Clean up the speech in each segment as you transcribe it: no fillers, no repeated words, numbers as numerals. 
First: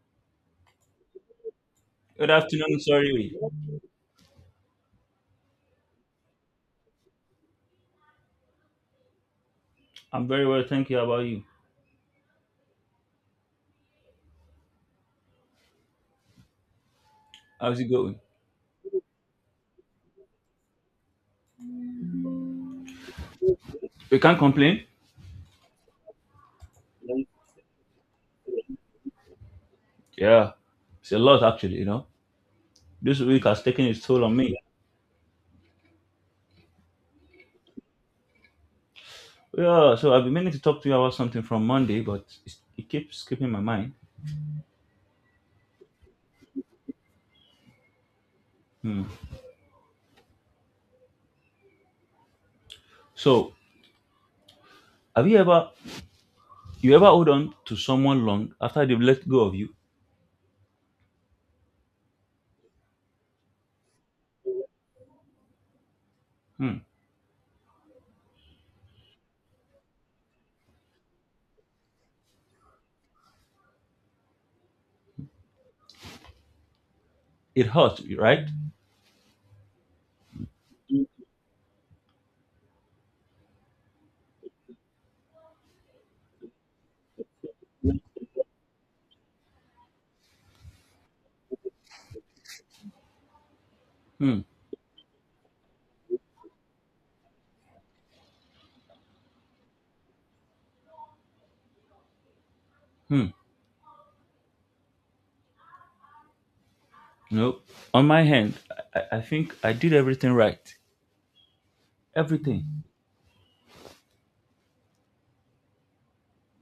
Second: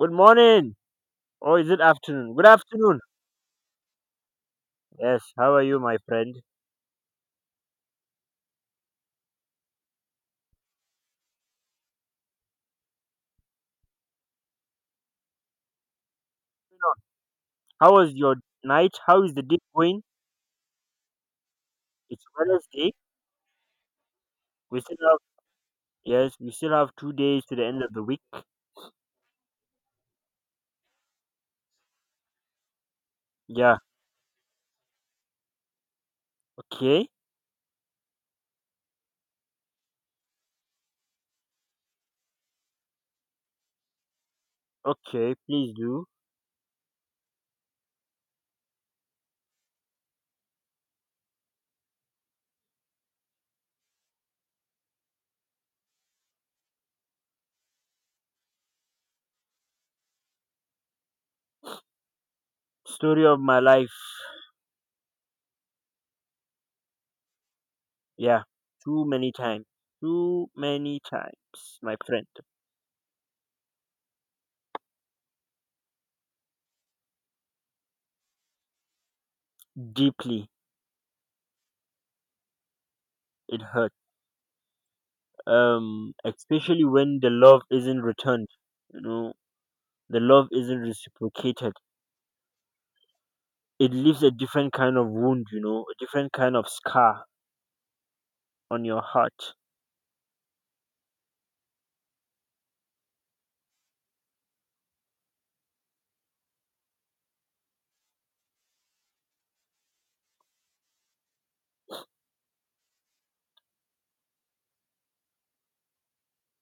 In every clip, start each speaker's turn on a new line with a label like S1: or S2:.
S1: Good morning. Or is it
S2: Good
S1: afternoon? Good
S2: afternoon,
S1: afternoon.
S2: sorry.
S1: Yes, how are you, my friend?
S2: I'm very well, thank you. How about you? How's it
S1: How was
S2: going?
S1: your night? How is the day going? It's Wednesday.
S2: We can't
S1: We
S2: complain.
S1: still have yes, we still have 2 days to the end of the week.
S2: Yeah, it's a lot actually, you know. This week has
S1: Yeah.
S2: taken its toll on me.
S1: Okay.
S2: Yeah, so I've been meaning to talk to you about something from Monday, but it keeps skipping my mind.
S1: Okay, please do.
S2: Hmm. So, have you ever hold on to someone long after they've let go of you?
S1: Story of my life.
S2: Hmm.
S1: Yeah. Too many times. Too many times, my friend.
S2: It hurts, right?
S1: Deeply it hurt. Especially when the love isn't returned. You know, the love isn't reciprocated, it leaves a
S2: Hmm.
S1: different kind of wound, you know, a different kind of scar on your heart.
S2: Hmm. No. On my hand, I think I did everything right. Everything.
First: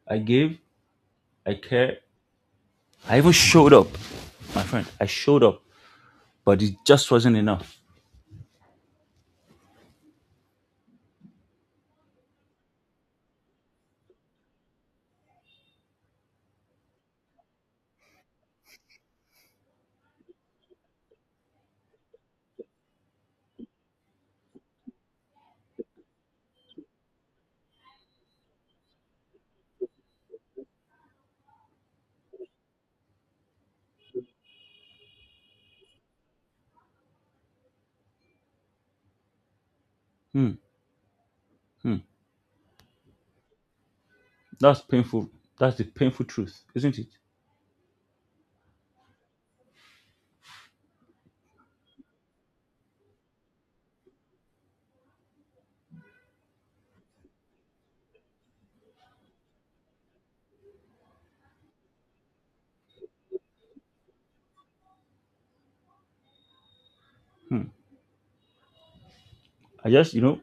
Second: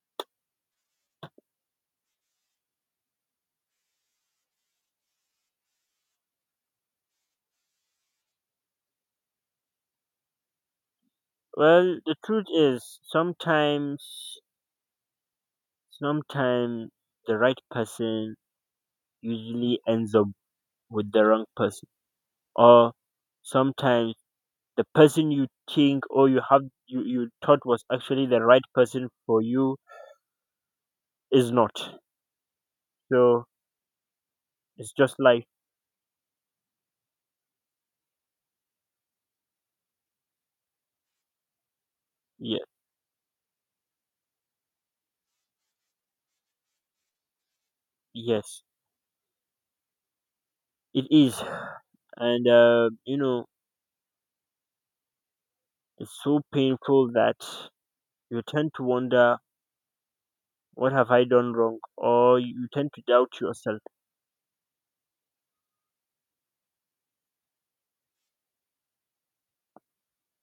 S2: I gave, I cared, I even showed up, my friend. I showed up, but it just wasn't enough.
S1: Well, the truth is, sometimes the right person usually ends up with the wrong person, or sometimes the person you think or you have you, you thought was actually the right person for you is not. So it's just like
S2: Hmm, hmm.
S1: yeah,
S2: That's painful. That's the painful truth, isn't it?
S1: yes, it is, and you know, it's so painful that you tend to wonder, what have I done wrong? Or you tend to doubt yourself.
S2: I just,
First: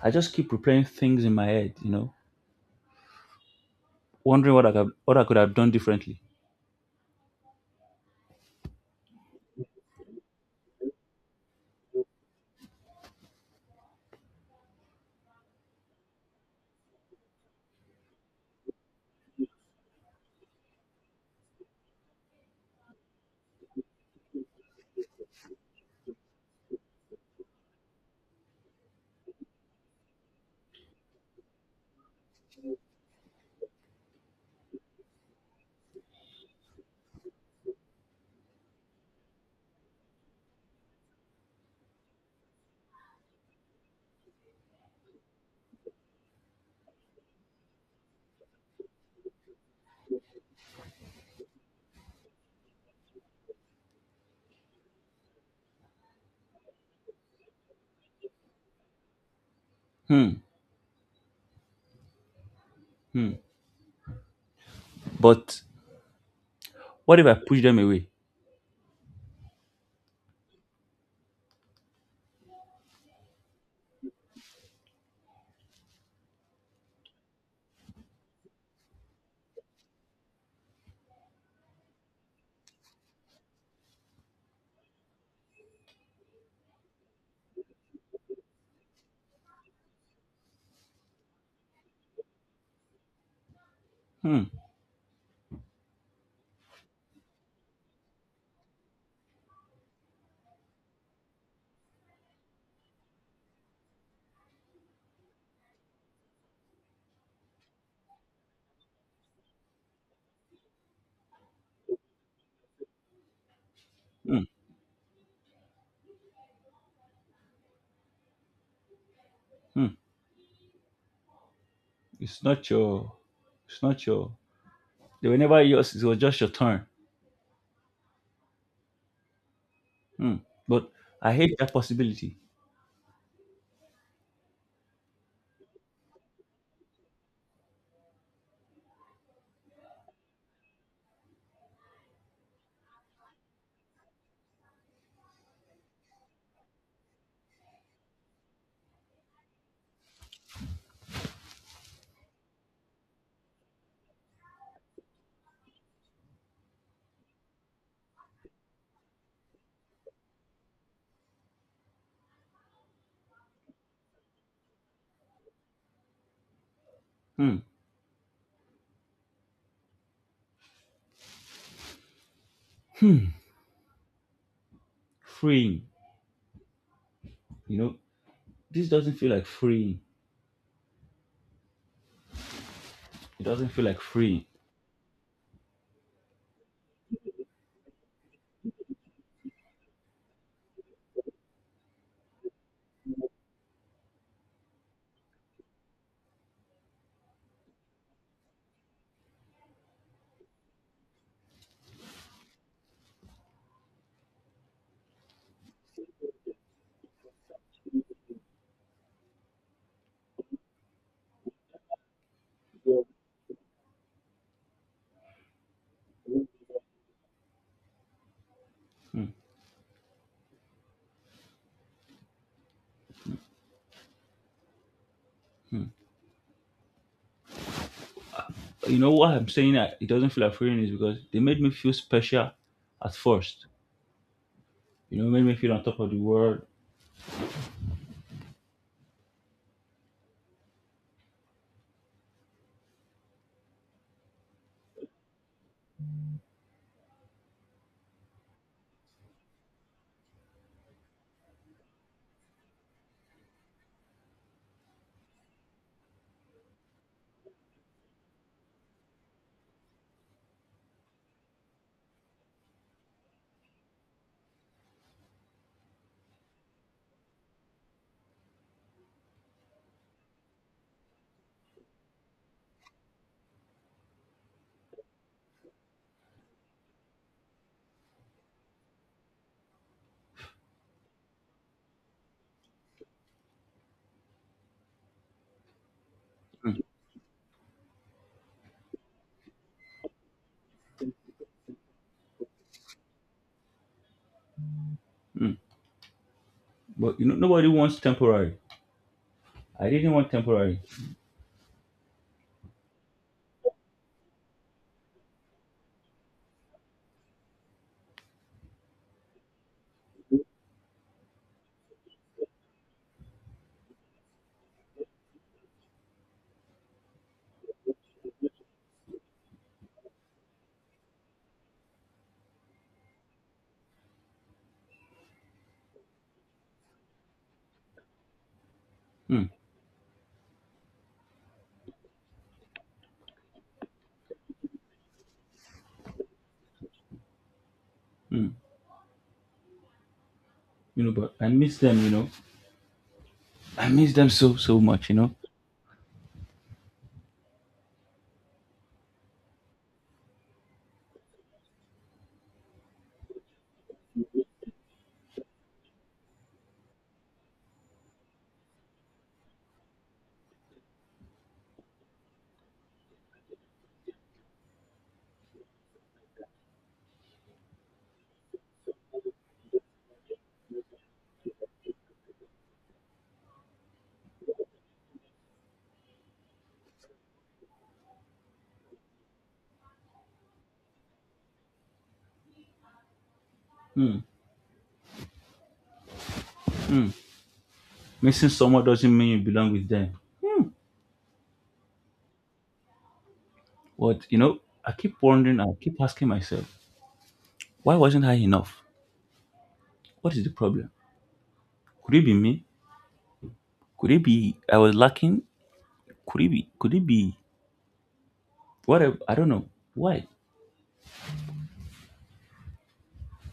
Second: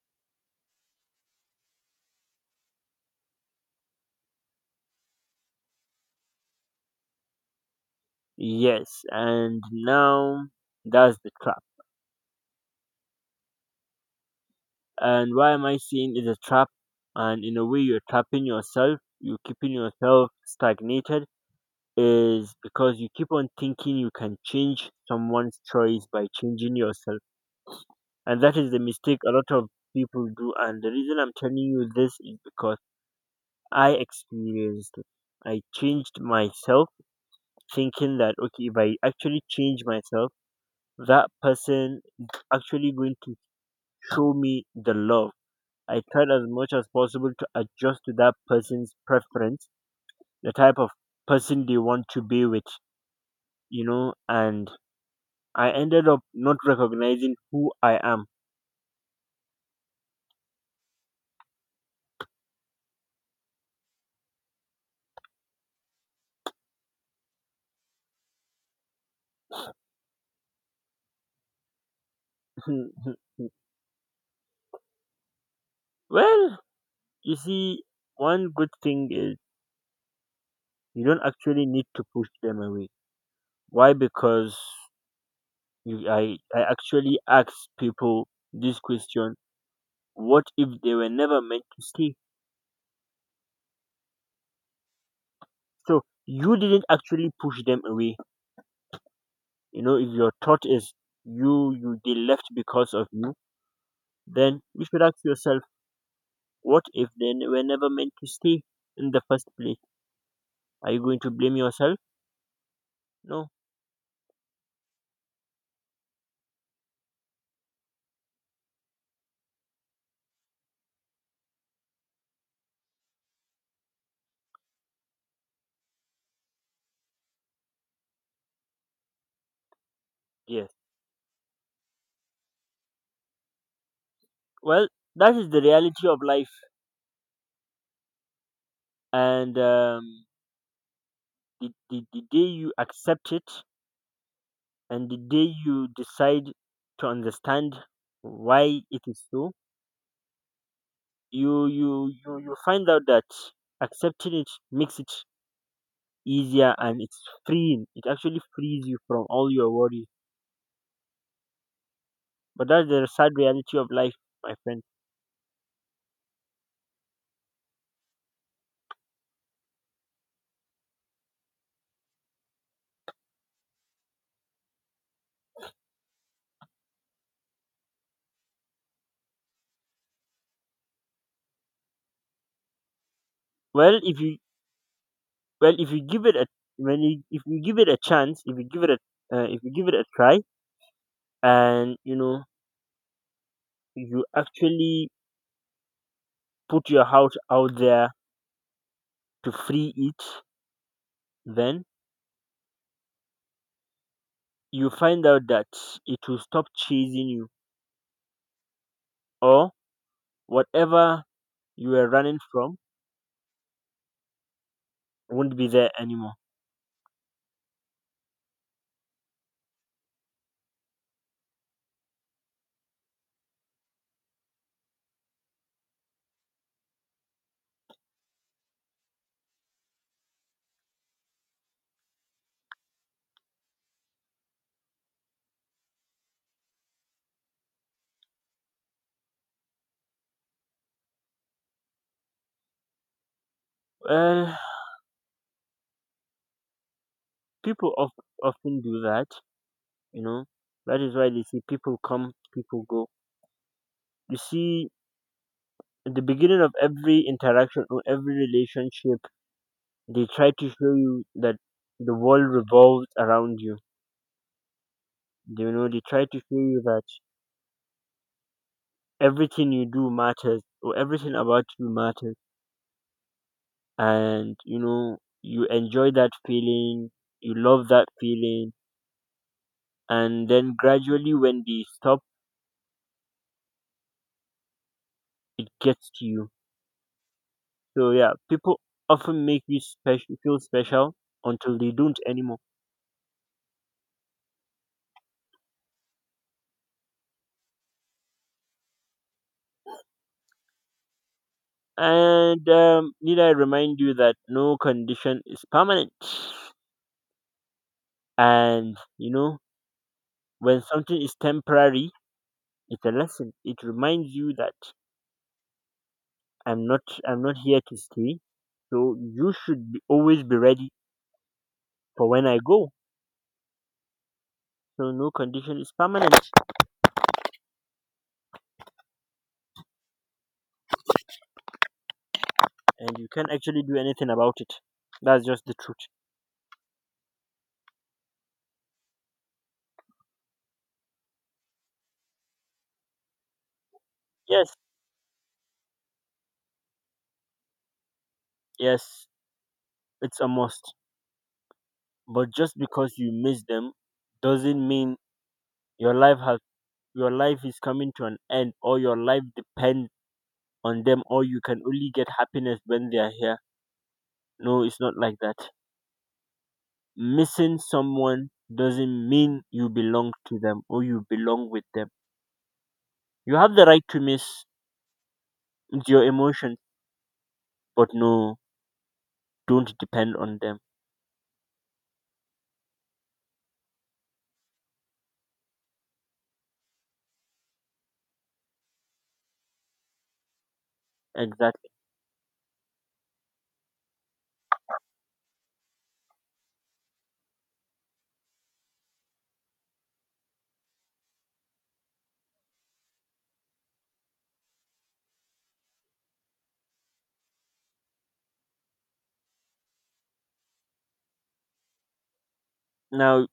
S2: I just keep replaying things in my head, wondering what what I could have done differently.
S1: Yes, and now that's the trap. And why am I saying it's a trap? And in a way, you're trapping yourself, you're keeping yourself stagnated, is because you keep on thinking you can change someone's choice by changing yourself. And that is the mistake a lot of people do. And the reason I'm telling you this is because I experienced it. I changed myself thinking that, okay, if I actually change myself, that person actually going to show me the love. I tried as much as possible to adjust to that person's preference, the type of person they want to be with, you know, and I ended up not recognizing who I am.
S2: Hmm, hmm. But what if I push them away?
S1: Well, you see, one good thing is you don't actually need to push them away. Why? Because I actually ask people this question, what if they were never meant to stay?
S2: Hmm,
S1: So you didn't actually push them away. You know, if your thought is you you they left because of you, then you should ask yourself, what if they were never meant to stay in the first place? Are you going to blame yourself? No.
S2: hmm, hmm. It's not your, it's not your. They were never yours. It was just your turn. Hmm.
S1: Yes.
S2: But I hate that possibility.
S1: Well, that is the reality of life, and the day you accept it, and the day you decide to understand why it is so, you find out that accepting it makes it easier and it's freeing. It actually frees you from all your worries. But that's the sad reality of life, my friend.
S2: Hmm. Freeing, you know, this doesn't feel like freeing. It doesn't feel
S1: Well,
S2: like
S1: if you
S2: freeing.
S1: well if you give it a when you, if you give it a chance, if you give it a if you give it a try, and you know you actually put your house out there to free it, then you find out that it will stop chasing you or whatever you were running from won't be there anymore.
S2: You know what I'm saying that it doesn't feel like freeing is because they made me feel special at first. You know, made me feel on top of the world.
S1: Well, people of, often do that, you know. That is why they see people come, people go. You see, at the beginning of every interaction or every relationship they try to show you that the world revolves around you. You know, they try to show you that everything you do matters or everything about you matters, and you know, you enjoy that feeling, you love that feeling, and then gradually when they stop, it gets to you. So yeah, people often make you special, feel special, until they don't anymore.
S2: Mm. But you know, nobody wants temporary. I didn't want temporary.
S1: And need I remind you that no condition is permanent. And you know, when something is temporary, it's a lesson. It reminds you that I'm not, I'm not here to stay. So you should always be ready for when I go. So no condition is permanent,
S2: Mm.
S1: and you can't actually do anything about it. That's just the truth.
S2: Mm. You know, but I miss them. You know, I miss them so
S1: Yes,
S2: so much. You know,
S1: yes, it's a must. But just because you miss them doesn't mean your life has your life is coming to an end or your life depends on them or you can only get happiness when they are here. No, it's not like that. Missing someone doesn't mean you belong to them or you belong with them. You have the right to miss your emotions, but no, don't depend on them.
S2: mm, missing someone doesn't mean you belong with them. Mm.
S1: Exactly.
S2: But you know, I keep wondering. I keep asking myself, why wasn't I enough? What is the problem? Could it be me? Could it be I was lacking? Could it be? Whatever? I don't know. Why?
S1: Now,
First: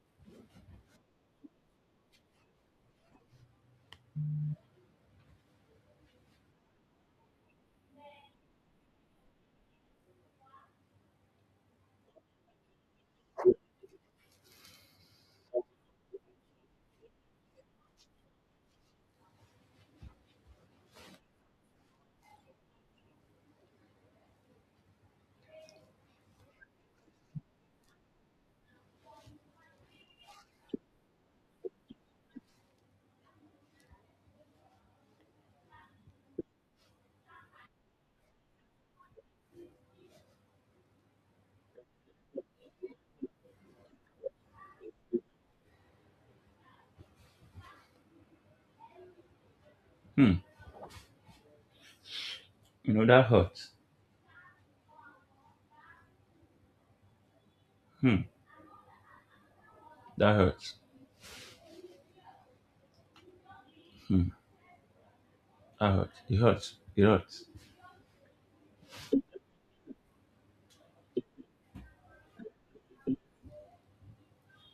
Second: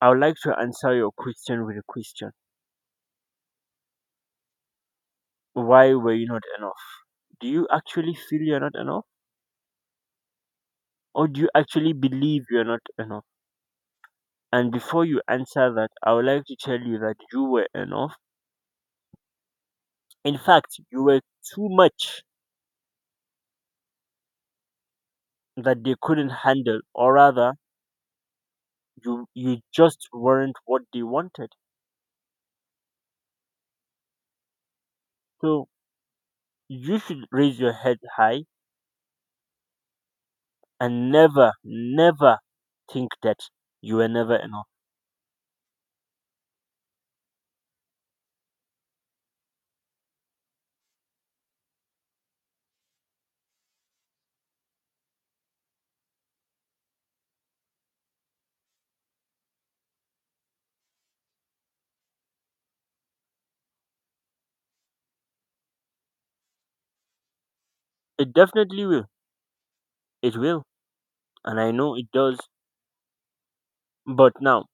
S1: I would like to answer your question with a question. Why were you not enough? Do you actually feel you're not enough? Or do you actually believe you're not enough? And before you answer that, I would like to tell you that you were enough. In fact, you were too much that they couldn't handle, or rather, you just weren't what they wanted. So you should raise your head high and never, never think that you were never enough.
S2: Hmm. You know, that hurts. Hmm. That hurts. Hmm. That hurts. It hurts. It hurts.
S1: It definitely will. It will. And I know it does. But now,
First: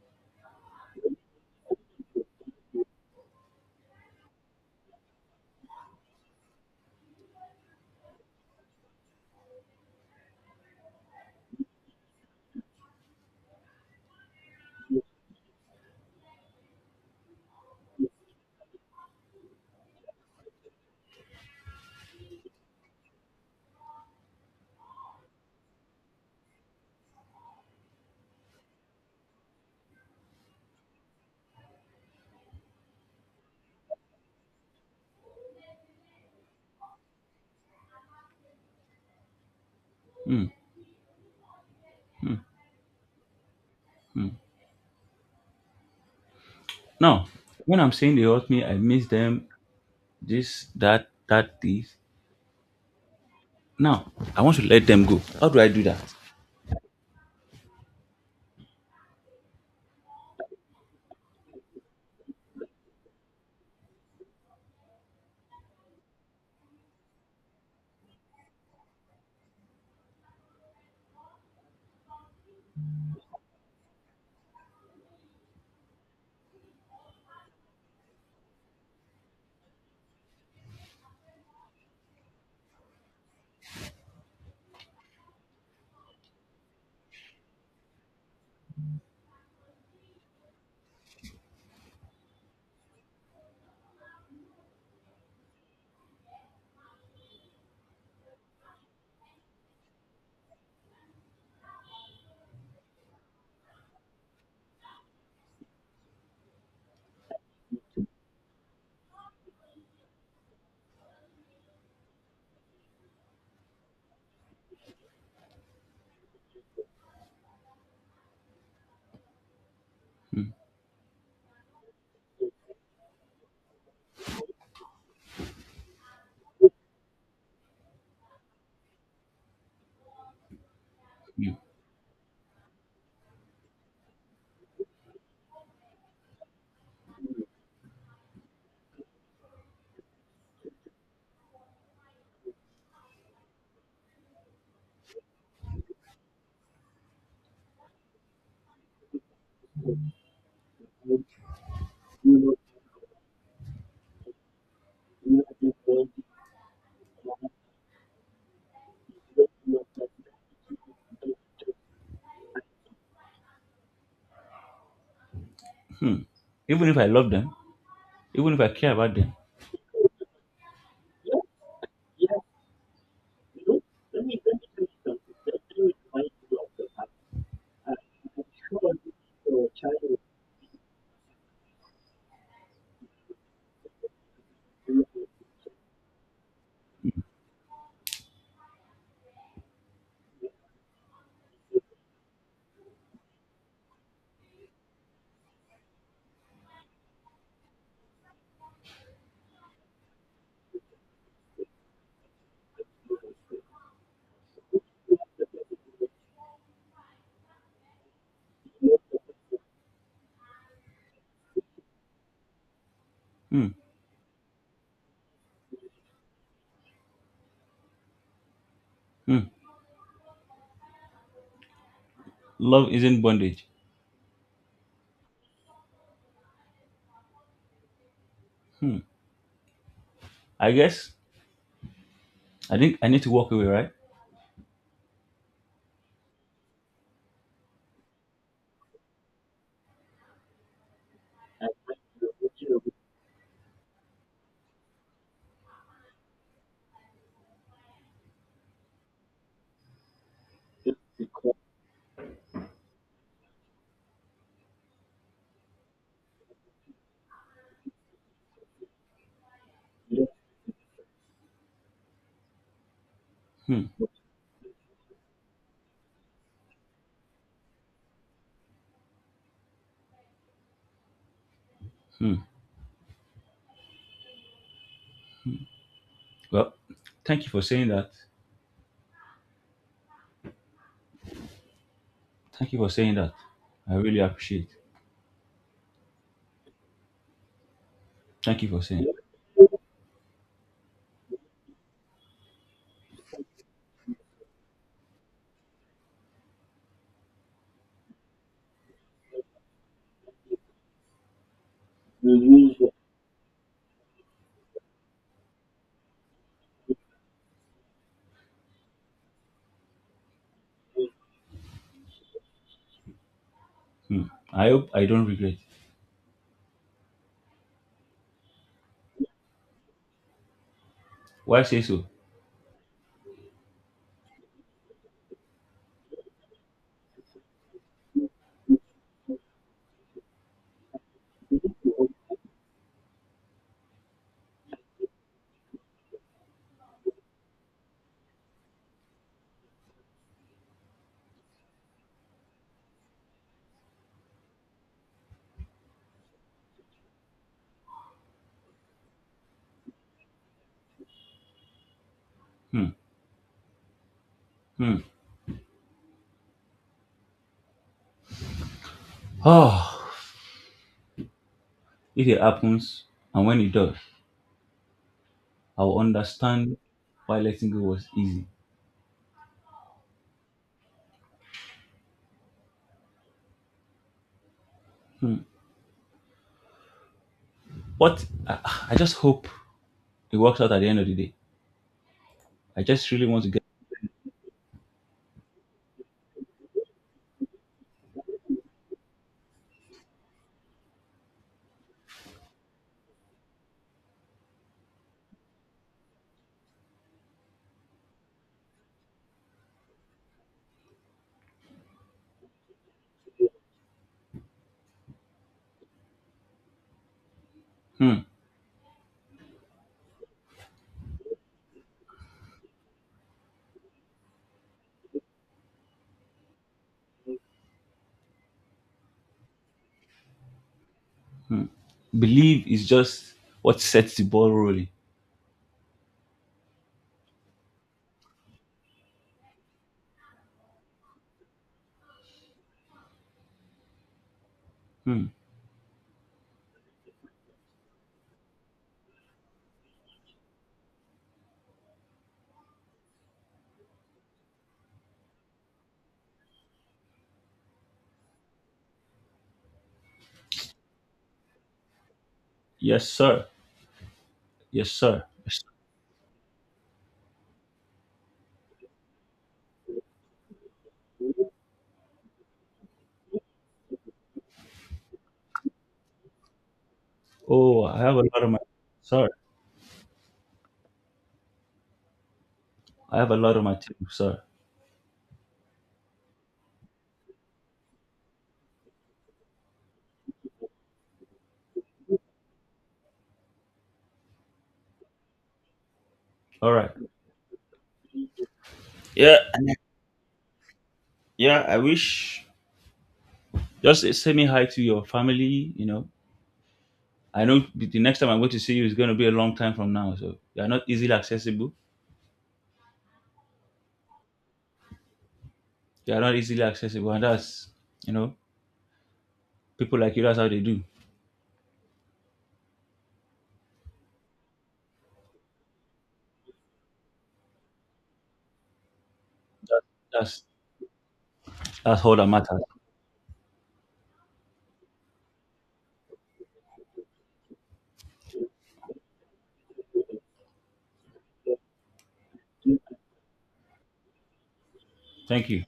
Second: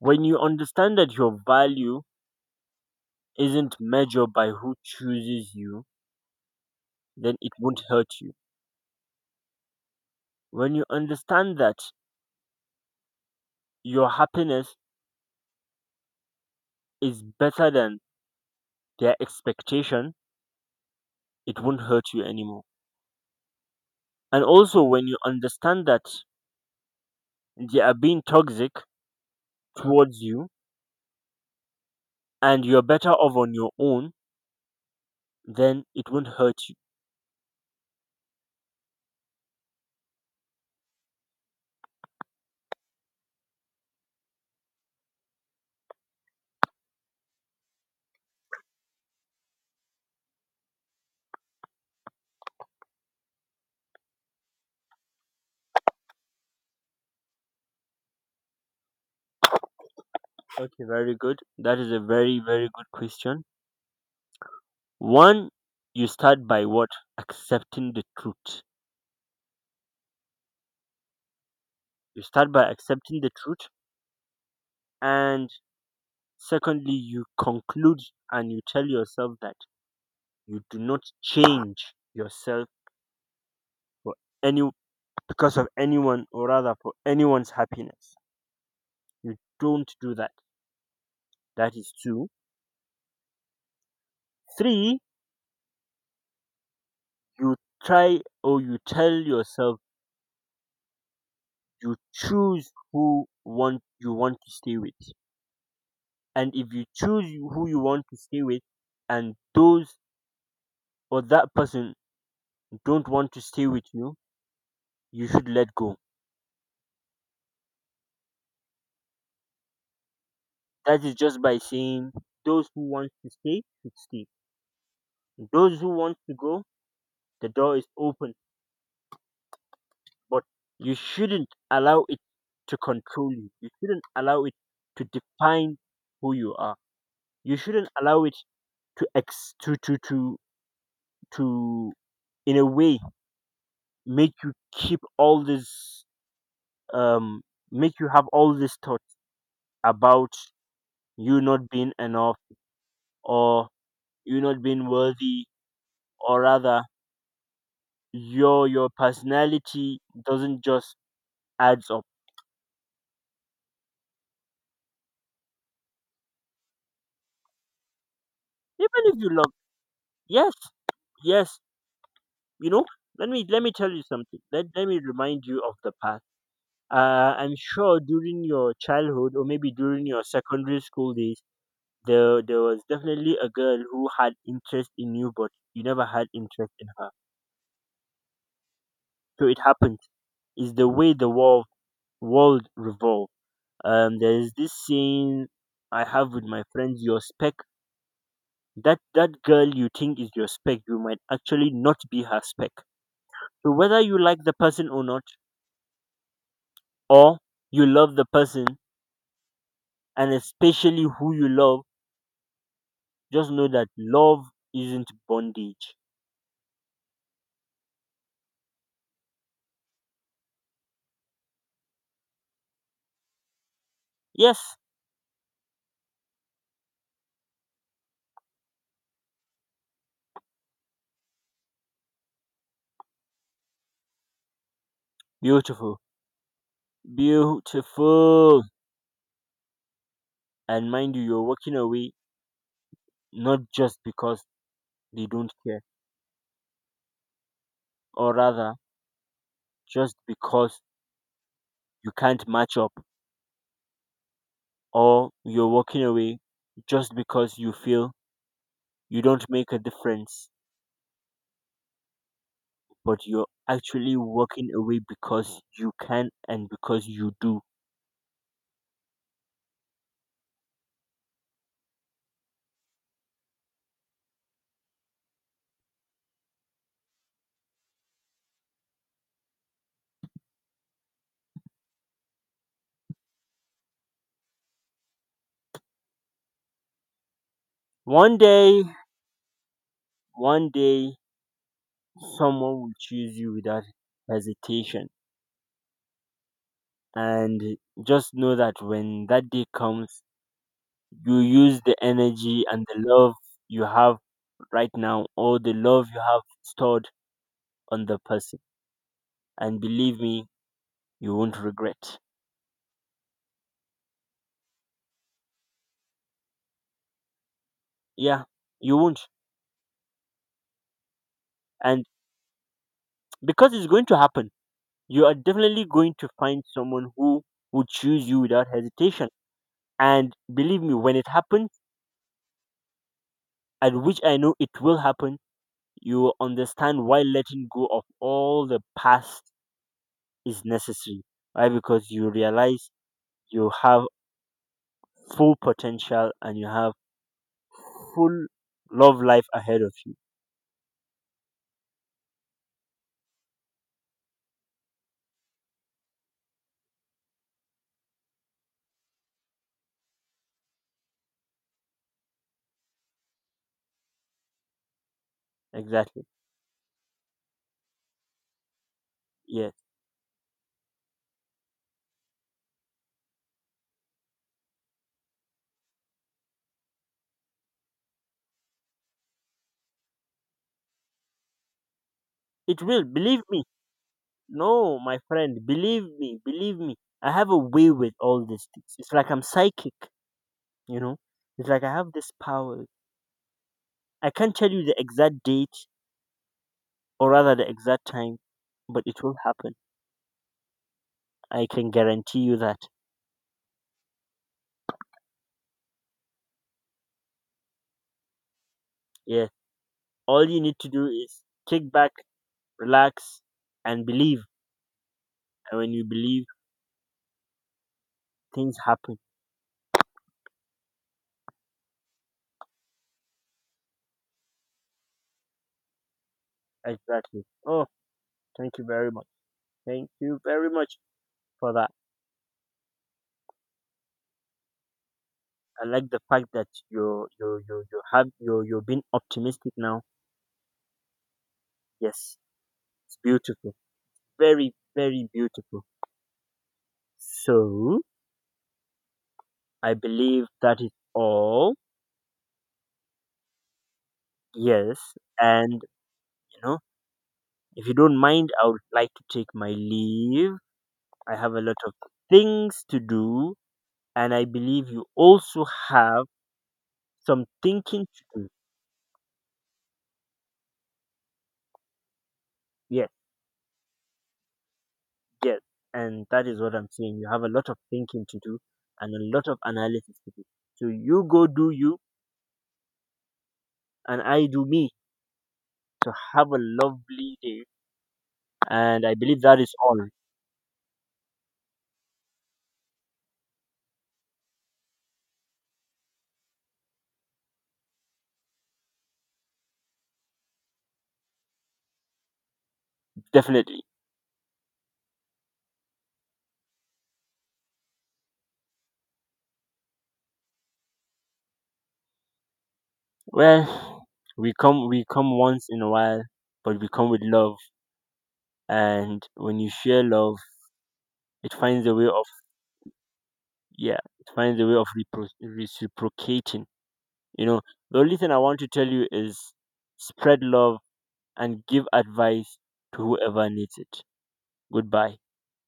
S1: when you understand that your value isn't measured by who chooses you, then it won't hurt you. When you understand that your happiness is better than their expectation, it won't hurt you anymore. And also, when you understand that they are being toxic towards you and you're better off on your own, then it won't hurt you.
S2: Hmm. Now, when I'm saying they hurt me, I miss them, this, that, that, this. Now, I want to let them go. How do I do that?
S1: Okay, very good. That is a very, very good question. One, you start by what? Accepting the truth. You start by accepting the truth. And secondly, you conclude and you tell yourself that you do not change yourself for any because of anyone or rather for anyone's happiness. You don't do that. That is two. Three, you try or you tell yourself you choose who want you want to stay with. And if you choose who you want to stay with and those or that person don't want to stay with you, you should let go. That is just by saying those who want to stay should stay. Those who want to go, the door is open, but you shouldn't
S2: Hmm.
S1: allow it to control you. You shouldn't allow it to define who you are. You shouldn't allow it to ex to in a way make you keep all this um make you have all these thoughts about you not being enough or you not being worthy, or rather your personality doesn't just adds up.
S2: Hmm. Even if I love them, even if I care
S1: Even
S2: about
S1: if you
S2: them.
S1: love, yes, yes. You know, let me tell you something. Let me remind you of the past. I'm sure during your childhood or maybe during your secondary school days, there was definitely a girl who had interest in you, but you never had interest in her. So it happens. It's the way the world revolves. There is this saying I have with my friends: your spec. That girl you think is your spec, you might actually not be her spec. So whether you like the person or not, or you love the person, and especially who you love, just know
S2: Hmm.
S1: that love isn't bondage.
S2: Hmm. Love isn't bondage.
S1: Yes,
S2: Hmm. I guess I think I need to walk away, right?
S1: beautiful, beautiful. And mind you, you're walking away not just because they don't care, or rather, just because you can't match up, or you're walking away just because you feel you don't make a difference, but you're
S2: Hmm.
S1: actually walking away because you can and because you do.
S2: Hmm. Well, thank you for saying that. Thank you for saying that. I really appreciate. It.
S1: One
S2: Thank you for
S1: day,
S2: saying. It.
S1: One day, someone will choose you without hesitation. And just know that when that day comes, you use the energy and the love you have right now, or the love you have stored on the person. And believe me, you won't regret.
S2: Hmm. I hope I don't regret.
S1: Yeah, you won't.
S2: Why say
S1: And
S2: so?
S1: because it's going to happen, you are definitely going to find someone who would choose you without hesitation. And believe me, when it happens, and which I know it will happen, you will understand why letting go of all the past is necessary. Why? Because you realize you have full potential and you have full love life ahead of you.
S2: Hmm. Hmm. Oh, if it happens, and when it does, I will
S1: Exactly.
S2: understand why letting go was easy.
S1: Yes.
S2: Hmm. But I just hope it works out at the end of the day. I
S1: It will.
S2: just really
S1: Believe
S2: want to get.
S1: me. No, my friend. Believe me. Believe me. I have a way with all these things. It's like I'm psychic, you know? It's like I have this power. I can't tell you the exact date or rather the exact time, but it will happen. I can guarantee you that.
S2: Hmm.
S1: Yes. All you need to do is kick back, relax, and believe. And when you believe, things happen.
S2: Believe is just what sets the ball rolling.
S1: Exactly. Oh, thank you very much. Thank you very much for that.
S2: Hmm.
S1: I like the fact that you're you you you have you you're being optimistic now. Yes, it's beautiful. Very very beautiful. So I believe that is all.
S2: Yes, sir. Yes,
S1: Yes,
S2: sir. Yes, sir.
S1: and you know, if you don't mind, I would like to take my leave. I have a lot of things to do and I believe you also have some
S2: Oh, I
S1: thinking
S2: have a
S1: to
S2: lot
S1: do.
S2: of my. Sir,
S1: Yes,
S2: I have a lot on my table, sir.
S1: yes. And that is what I'm saying. You have a lot of thinking to do and a lot of analysis to do. So you go do you and I do me. So have a
S2: All right.
S1: lovely day. And I
S2: Yeah.
S1: believe that is all.
S2: Yeah. I wish. Just say me hi to your family. You know, I know the next time I'm going to see you is going to be a long time from now. So you are not easily accessible.
S1: Definitely.
S2: You are not easily accessible, and that's, you know, people like you. That's how they do.
S1: Well, we come once in a while, but we come with love. And when you
S2: That,
S1: share love,
S2: that's
S1: it finds a
S2: that's
S1: way
S2: all
S1: of
S2: that matters.
S1: yeah, it finds a way of reciprocating. You know, the only thing I want to tell you is spread love and give advice to whoever needs it. Goodbye.
S2: Thank you.